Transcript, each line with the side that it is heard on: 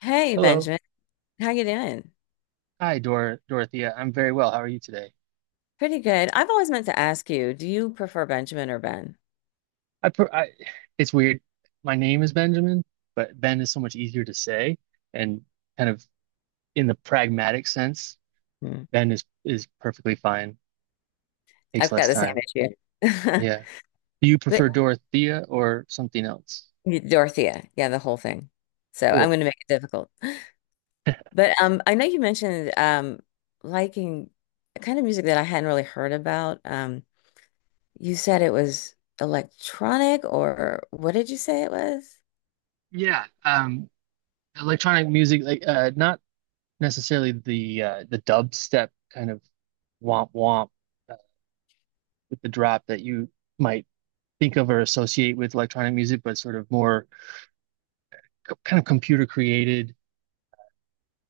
left: Hey
right: Hello.
left: Benjamin, how you doing?
right: Hi, Dorothea. I'm very well. How are you today?
left: Pretty good. I've always meant to ask you, do you prefer Benjamin or Ben?
right: I, pr I It's weird. My name is Benjamin, but Ben is so much easier to say and kind of in the pragmatic sense,
left: Hmm.
right: Ben is perfectly fine. Takes
left: I've
right: less
left: got the same
right: time.
left: issue.
right: Yeah. Do you
left: But-
right: prefer Dorothea or something else?
left: Dorothea, yeah, the whole thing. So I'm
right: Cool.
left: going to make it difficult. But I know you mentioned liking a kind of music that I hadn't really heard about. You said it was electronic, or what did you say it was?
right: Yeah. Electronic music, like not necessarily the dubstep kind of womp womp uh, with the drop that you might think of or associate with electronic music, but sort of more kind of computer created.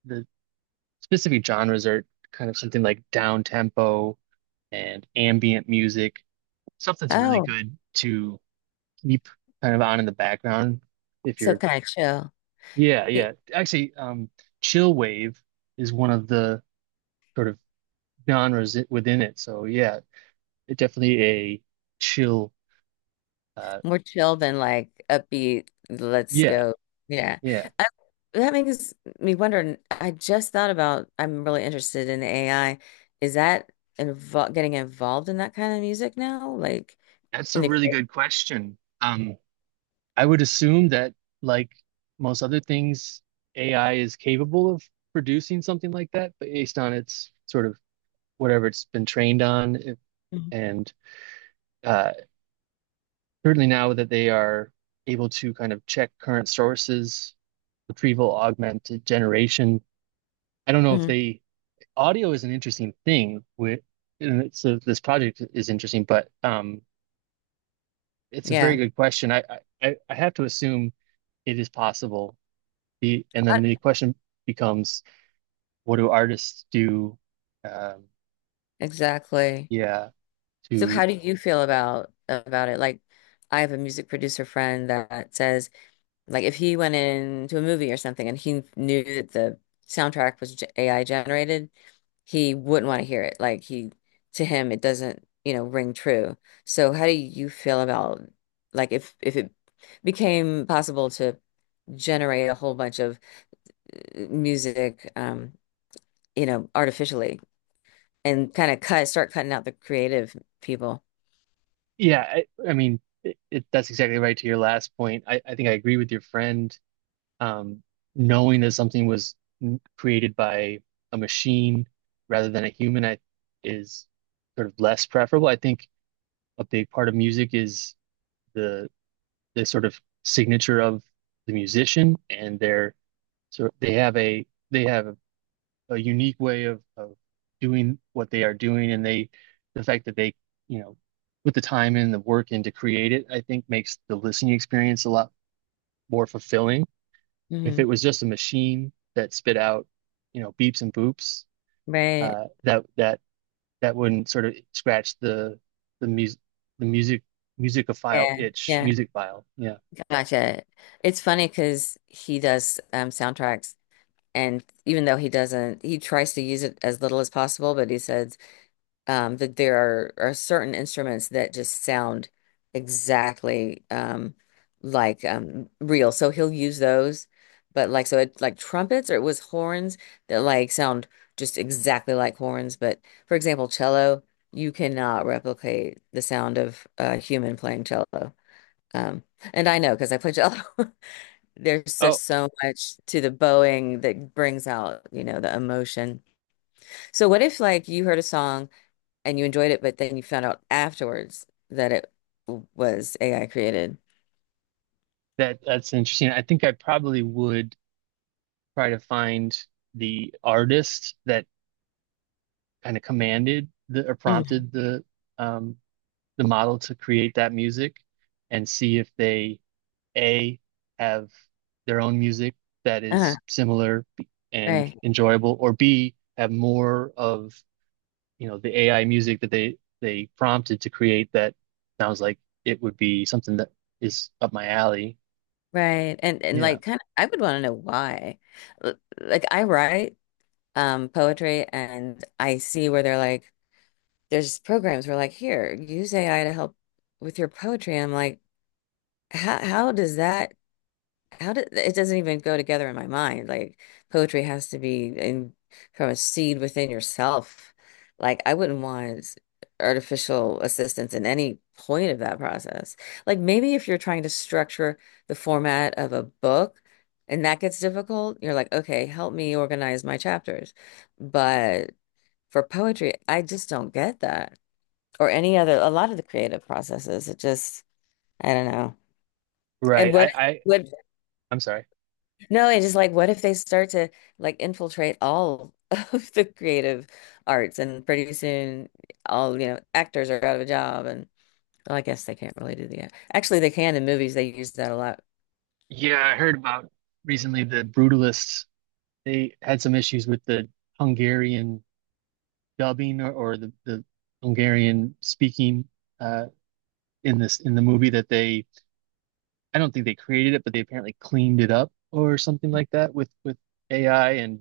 right: The specific genres are kind of something like down tempo and ambient music, stuff that's really
left: Oh,
right: good to keep kind of on in the background if
left: so
right: you're,
left: kind of chill.
right: yeah, yeah. Actually, chill wave is one of the sort of genres within it. So yeah, it definitely a chill. Uh,
left: More chill than like upbeat, let's
right: yeah,
left: go. Yeah.
right: yeah.
left: I, that makes me wonder. I just thought about, I'm really interested in AI. Is that invo getting involved in that kind of music now? Like
right: That's
left: in
right: a
left: the
right: really good question. I would assume that, like most other things, AI is capable of producing something like that, but based on its sort of whatever it's been trained on. If,
left: creation?
right: and uh, Certainly now that they are able to kind of check current sources, retrieval augmented generation. I don't know if
left: Hmm.
right: they, Audio is an interesting thing with, this project is interesting, but it's a
left: Yeah.
right: very good question. I have to assume it is possible. And then
left: Not-
right: the question becomes, what do artists do? Um,
left: Exactly.
right: yeah,
left: So
right: to
left: how do you feel about it? Like I have a music producer friend that says like if he went into a movie or something and he knew that the soundtrack was AI generated, he wouldn't want to hear it. Like he, to him, it doesn't, you know, ring true. So how do you feel about like if it became possible to generate a whole bunch of music, you know, artificially and kind of start cutting out the creative people?
right: yeah, I mean, that's exactly right to your last point. I think I agree with your friend. Um, knowing that something was created by a machine rather than a human, is sort of less preferable. I think a big part of music is the the sort of signature of the musician, and their so they have a unique way of doing what they are doing, and the fact that they, you know, put the time and the work in to create it, I think makes the listening experience a lot more fulfilling. If
left: Hmm.
right: it was just a machine that spit out, you know, beeps and boops,
left: Right.
right: that that wouldn't sort of scratch the the music the music musicophile
left: Yeah.
right: itch,
left: Yeah.
right: music file, yeah.
left: Gotcha. It's funny because he does soundtracks. And even though he doesn't, he tries to use it as little as possible, but he said that there are certain instruments that just sound exactly like real. So he'll use those, but like, so it like trumpets or it was horns that like sound just exactly like horns. But for example, cello, you cannot replicate the sound of a human playing cello. Um, and I know because I play cello. There's
right: Oh,
left: just so much to the bowing that brings out, you know, the emotion. So what if like you heard a song and you enjoyed it, but then you found out afterwards that it was AI created?
right: that's interesting. I think I probably would try to find the artist that kind of commanded the, or
left: Hmm.
right: prompted um, the model to create that music, and see if they, A, have their own music that
left: Uh-huh.
right: is similar and
left: Right.
right: enjoyable, or B, have more of, you know, the AI music that they prompted to create that sounds like it would be something that is up my alley.
left: Right. And
right: Yeah.
left: like kind of I would want to know why. Like I write poetry and I see where they're like there's programs where like here, use AI to help with your poetry. I'm like, how does that how did it doesn't even go together in my mind. Like poetry has to be in from a seed within yourself. Like I wouldn't want artificial assistance in any point of that process. Like maybe if you're trying to structure the format of a book and that gets difficult, you're like, okay, help me organize my chapters. But for poetry, I just don't get that. Or any other, a lot of the creative processes. It just, I don't know. And
right: Right.
left: what
right: I'm sorry.
left: No, it is like, what if they start to like infiltrate all of the creative arts, and pretty soon, all you know, actors are out of a job, and well, I guess they can't really do the act. Actually, they can in movies. They use that a lot.
right: Yeah, I heard about recently the Brutalists. They had some issues with the Hungarian dubbing, or the Hungarian speaking, uh, in this in the movie, that they, I don't think they created it, but they apparently cleaned it up or something like that with AI, and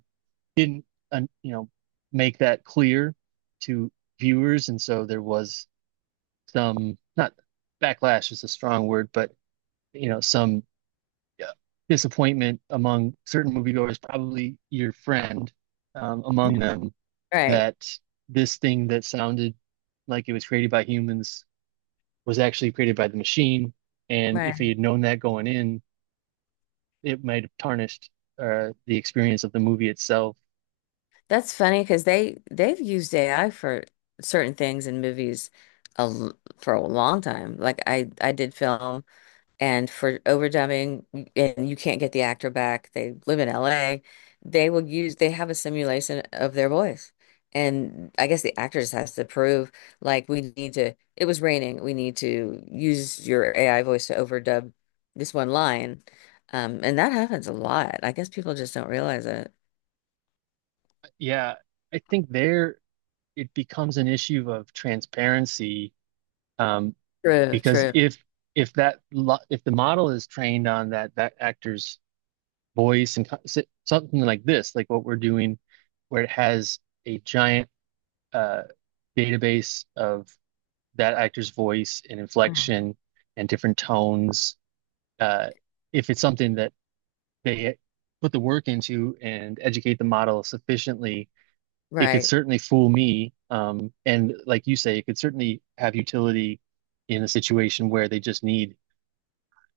right: didn't, you know, make that clear to viewers, and so there was some, not backlash is a strong word, but you know, some uh, disappointment among certain moviegoers, probably your friend among them,
left: Right,
right: that this thing that sounded like it was created by humans was actually created by the machine. And if
left: right.
right: he had known that going in, it might have tarnished the experience of the movie itself.
left: That's funny because they they've used AI for certain things in movies for a long time. Like I did film and for overdubbing and you can't get the actor back. They live in LA. They will use they have a simulation of their voice. And I guess the actor just has to prove like we need to it was raining. We need to use your AI voice to overdub this one line. And that happens a lot. I guess people just don't realize it.
right: Yeah, I think there, it becomes an issue of transparency, um,
left: True,
right: because
left: true.
right: if that lo if the model is trained on that actor's voice and something like this, like what we're doing, where it has a giant uh, database of that actor's voice and inflection and different tones. Uh, if it's something that they put the work into and educate the model sufficiently, it could
left: Right.
right: certainly fool me. And like you say, it could certainly have utility in a situation where they just need,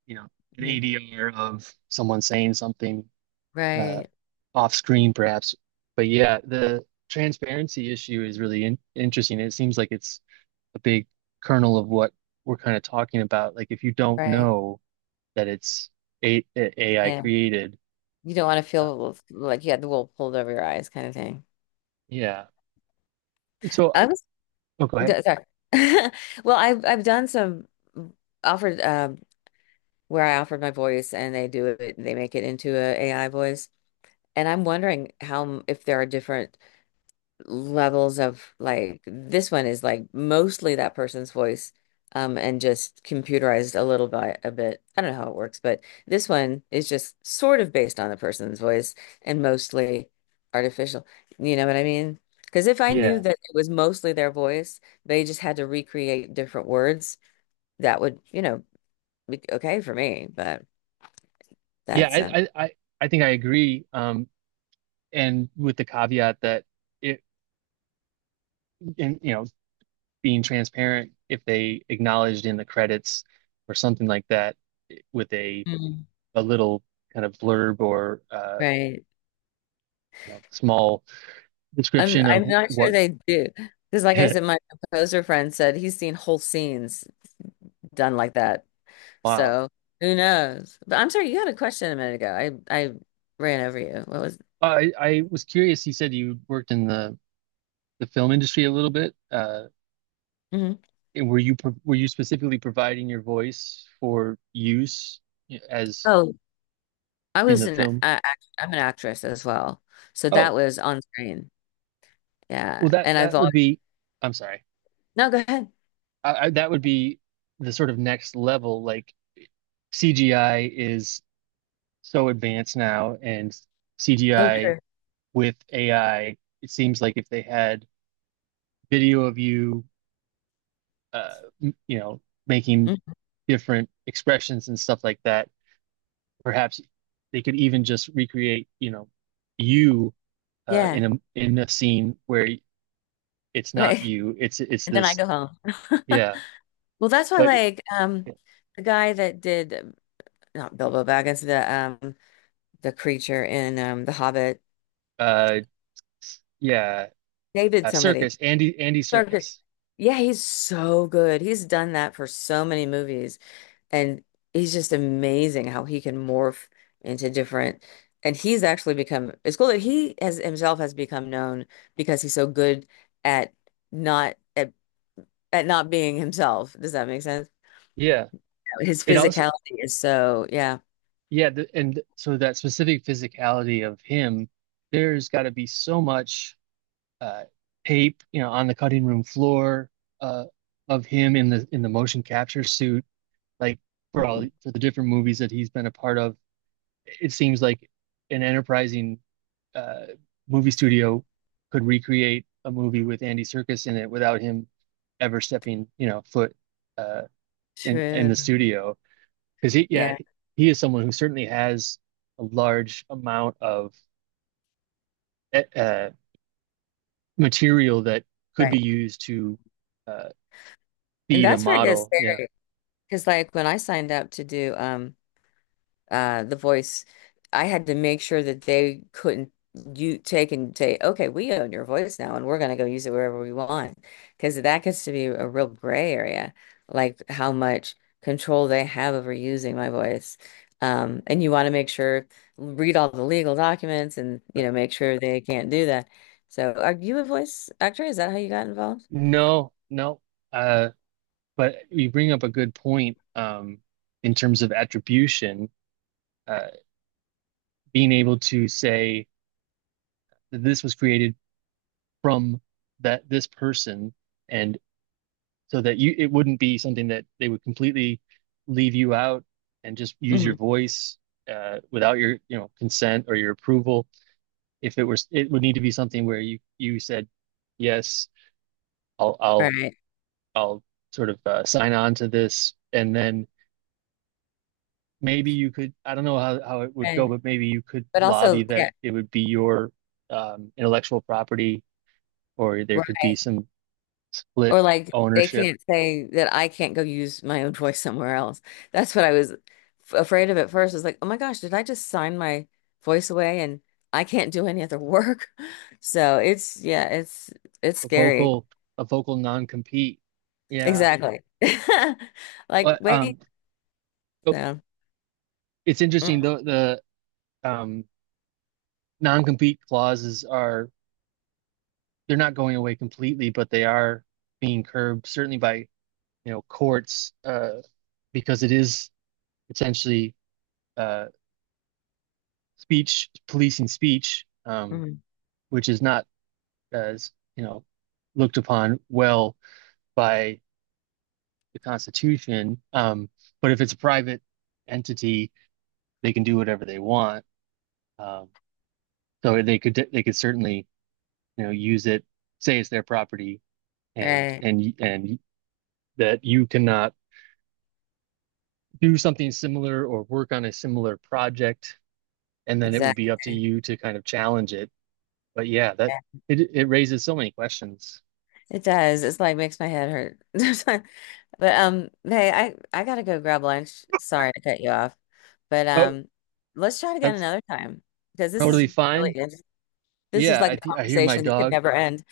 right: you know, an
left: Mhm.
right: ADR of someone saying something, uh,
left: Right.
right: off screen, perhaps. But yeah, the transparency issue is really in interesting. It seems like it's a big kernel of what we're kind of talking about. Like if you don't
left: Right.
right: know that it's a AI
left: Yeah.
right: created,
left: You don't want to
right: uh,
left: feel like you had the wool pulled over your eyes kind of thing.
right: yeah. So I,
left: I was
right: oh, go ahead.
left: Sorry. Well, I've done some mm, offered where I offered my voice and they do it they make it into a AI voice. And I'm wondering if there are different levels of like this one is like mostly that person's voice and just computerized a bit. I don't know how it works, but this one is just sort of based on the person's voice and mostly artificial. You know what I mean? Because if I knew
right: Yeah,
left: that it was mostly their voice, they just had to recreate different words, that would, you know, be okay for me, but
right: yeah.
left: that's um
right: I think I agree. And with the caveat that it, and you know, being transparent, if they acknowledged in the credits or something like that, with
left: Mm.
right: a little kind of blurb, or
left: Right.
right: you know, small
left: I'm
right: description of
left: I'm not sure
right: what.
left: they do. Because like I said, my composer friend said he's seen whole scenes done like that.
right: Wow.
left: So who knows? But I'm sorry, you had a question a minute ago. I ran over you. What was
right: I was curious. You said you worked in the film industry a little bit.
left: Mhm.
right: And were you specifically providing your voice for use as
left: Oh, I
right: in
left: was
right: the
left: an
right: film?
left: I, I'm an actress as well. So that
right: Oh,
left: was on screen.
right: well
left: Yeah.
right: that
left: And I've
right: that would
left: always
right: be. I'm sorry.
left: No, go ahead.
right: That would be the sort of next level. Like CGI is so advanced now, and
left: Oh,
right: CGI
left: true.
right: with AI. It seems like if they had video of you, uh, you know, making
left: Mhm.
right: different expressions and stuff like that. Perhaps they could even just recreate, you know, you,
left: Yeah.
right: in a scene where it's not
left: Right.
right: you. It's
left: And then I
right: this.
left: go home.
right: Yeah,
left: Well, that's why
right: but
left: like the guy that did not Bilbo Baggins, the creature in The Hobbit.
right: uh, yeah,
left: David somebody.
right: Circus, Andy
left: Circus.
right: Circus.
left: Yeah, he's so good. He's done that for so many movies, and he's just amazing how he can morph into different. And he's actually become, it's cool that he has himself has become known because he's so good at not at, at not being himself. Does that make sense?
right: Yeah,
left: His
right: it also
left: physicality is so, yeah.
right: yeah, and so that specific physicality of him, there's got to be so much uh, tape, you know, on the cutting room floor, uh, of him in the motion capture suit, like for all
left: Mhm.
right: for the different movies that he's been a part of. It seems like an enterprising uh, movie studio could recreate a movie with Andy Serkis in it without him ever stepping, you know, foot, uh, in the
left: True.
right: studio. Because he, yeah,
left: Yeah,
right: he is someone who certainly has a large amount of eh, uh, material that could be
left: right.
right: used to uh,
left: And
right: feed a
left: that's where it gets
right: model. Yeah,
left: scary. Because like when I signed up to do the voice I had to make sure that they couldn't you take and say okay we own your voice now and we're going to go use it wherever we want because that gets to be a real gray area like how much control they have over using my voice and you want to make sure read all the legal documents and you
right: right.
left: know make sure they can't do that so are you a voice actor is that how you got involved
right: No, no. Uh, but you bring up a good point, in terms of attribution. Uh, Being able to say that this was created from that this person, and so that you, it wouldn't be something that they would completely leave you out and just use your
left: Mhm.
right: voice without your, you know, consent or your approval. If it was, it would need to be something where you said yes, I'll I'll
left: right
right: I'll sort of, sign on to this, and then maybe you could, I don't know how it would go,
left: right
right: but maybe you could
left: but also
right: lobby that
left: yeah
right: it would be your intellectual property, or there could be some split
left: Or like they
right: ownership,
left: can't say that I can't go use my own voice somewhere else. That's what I was afraid of at first. I was like, oh my gosh, did I just sign my voice away and I can't do any other work? So it's yeah, it's
right: a
left: scary.
right: vocal a vocal non-compete. Yeah.
left: Exactly. Like
right: But um
left: wait,
right: Oh,
left: so
right: it's interesting
left: mm,
right: though, the um non-compete clauses are, they're not going away completely, but they are being curbed certainly by, you know, courts, because it is potentially uh speech policing speech,
left: mm,
right: which is not as, you know, looked upon well by the Constitution. But if it's a private entity, they can do whatever they want. Um, so they could certainly, you know, use it, say it's their property, and
left: right,
right: and that you cannot do something similar or work on a similar project, and then it would be up to
left: exactly.
right: you to kind of challenge it. But yeah, that
left: Yeah.
right: it raises so many questions.
left: It does. It's like makes my head hurt. But hey, I gotta go grab lunch. Sorry to cut you off, but
right: Oh,
left: let's try it again
right: that's
left: another time because this
right: totally
left: is really
right: fine.
left: interesting. This is
right: Yeah,
left: like a
right: I think I hear my
left: conversation that could
right: dog
left: never end.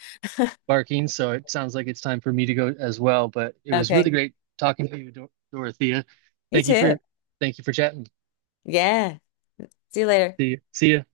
right: barking, so it sounds like it's time for me to go as well. But it was really
left: Okay,
right: great talking to you, Dorothea.
left: you
right: Thank you
left: too.
right: for Thank you for chatting.
left: Yeah. See you later.
right: See you. See ya.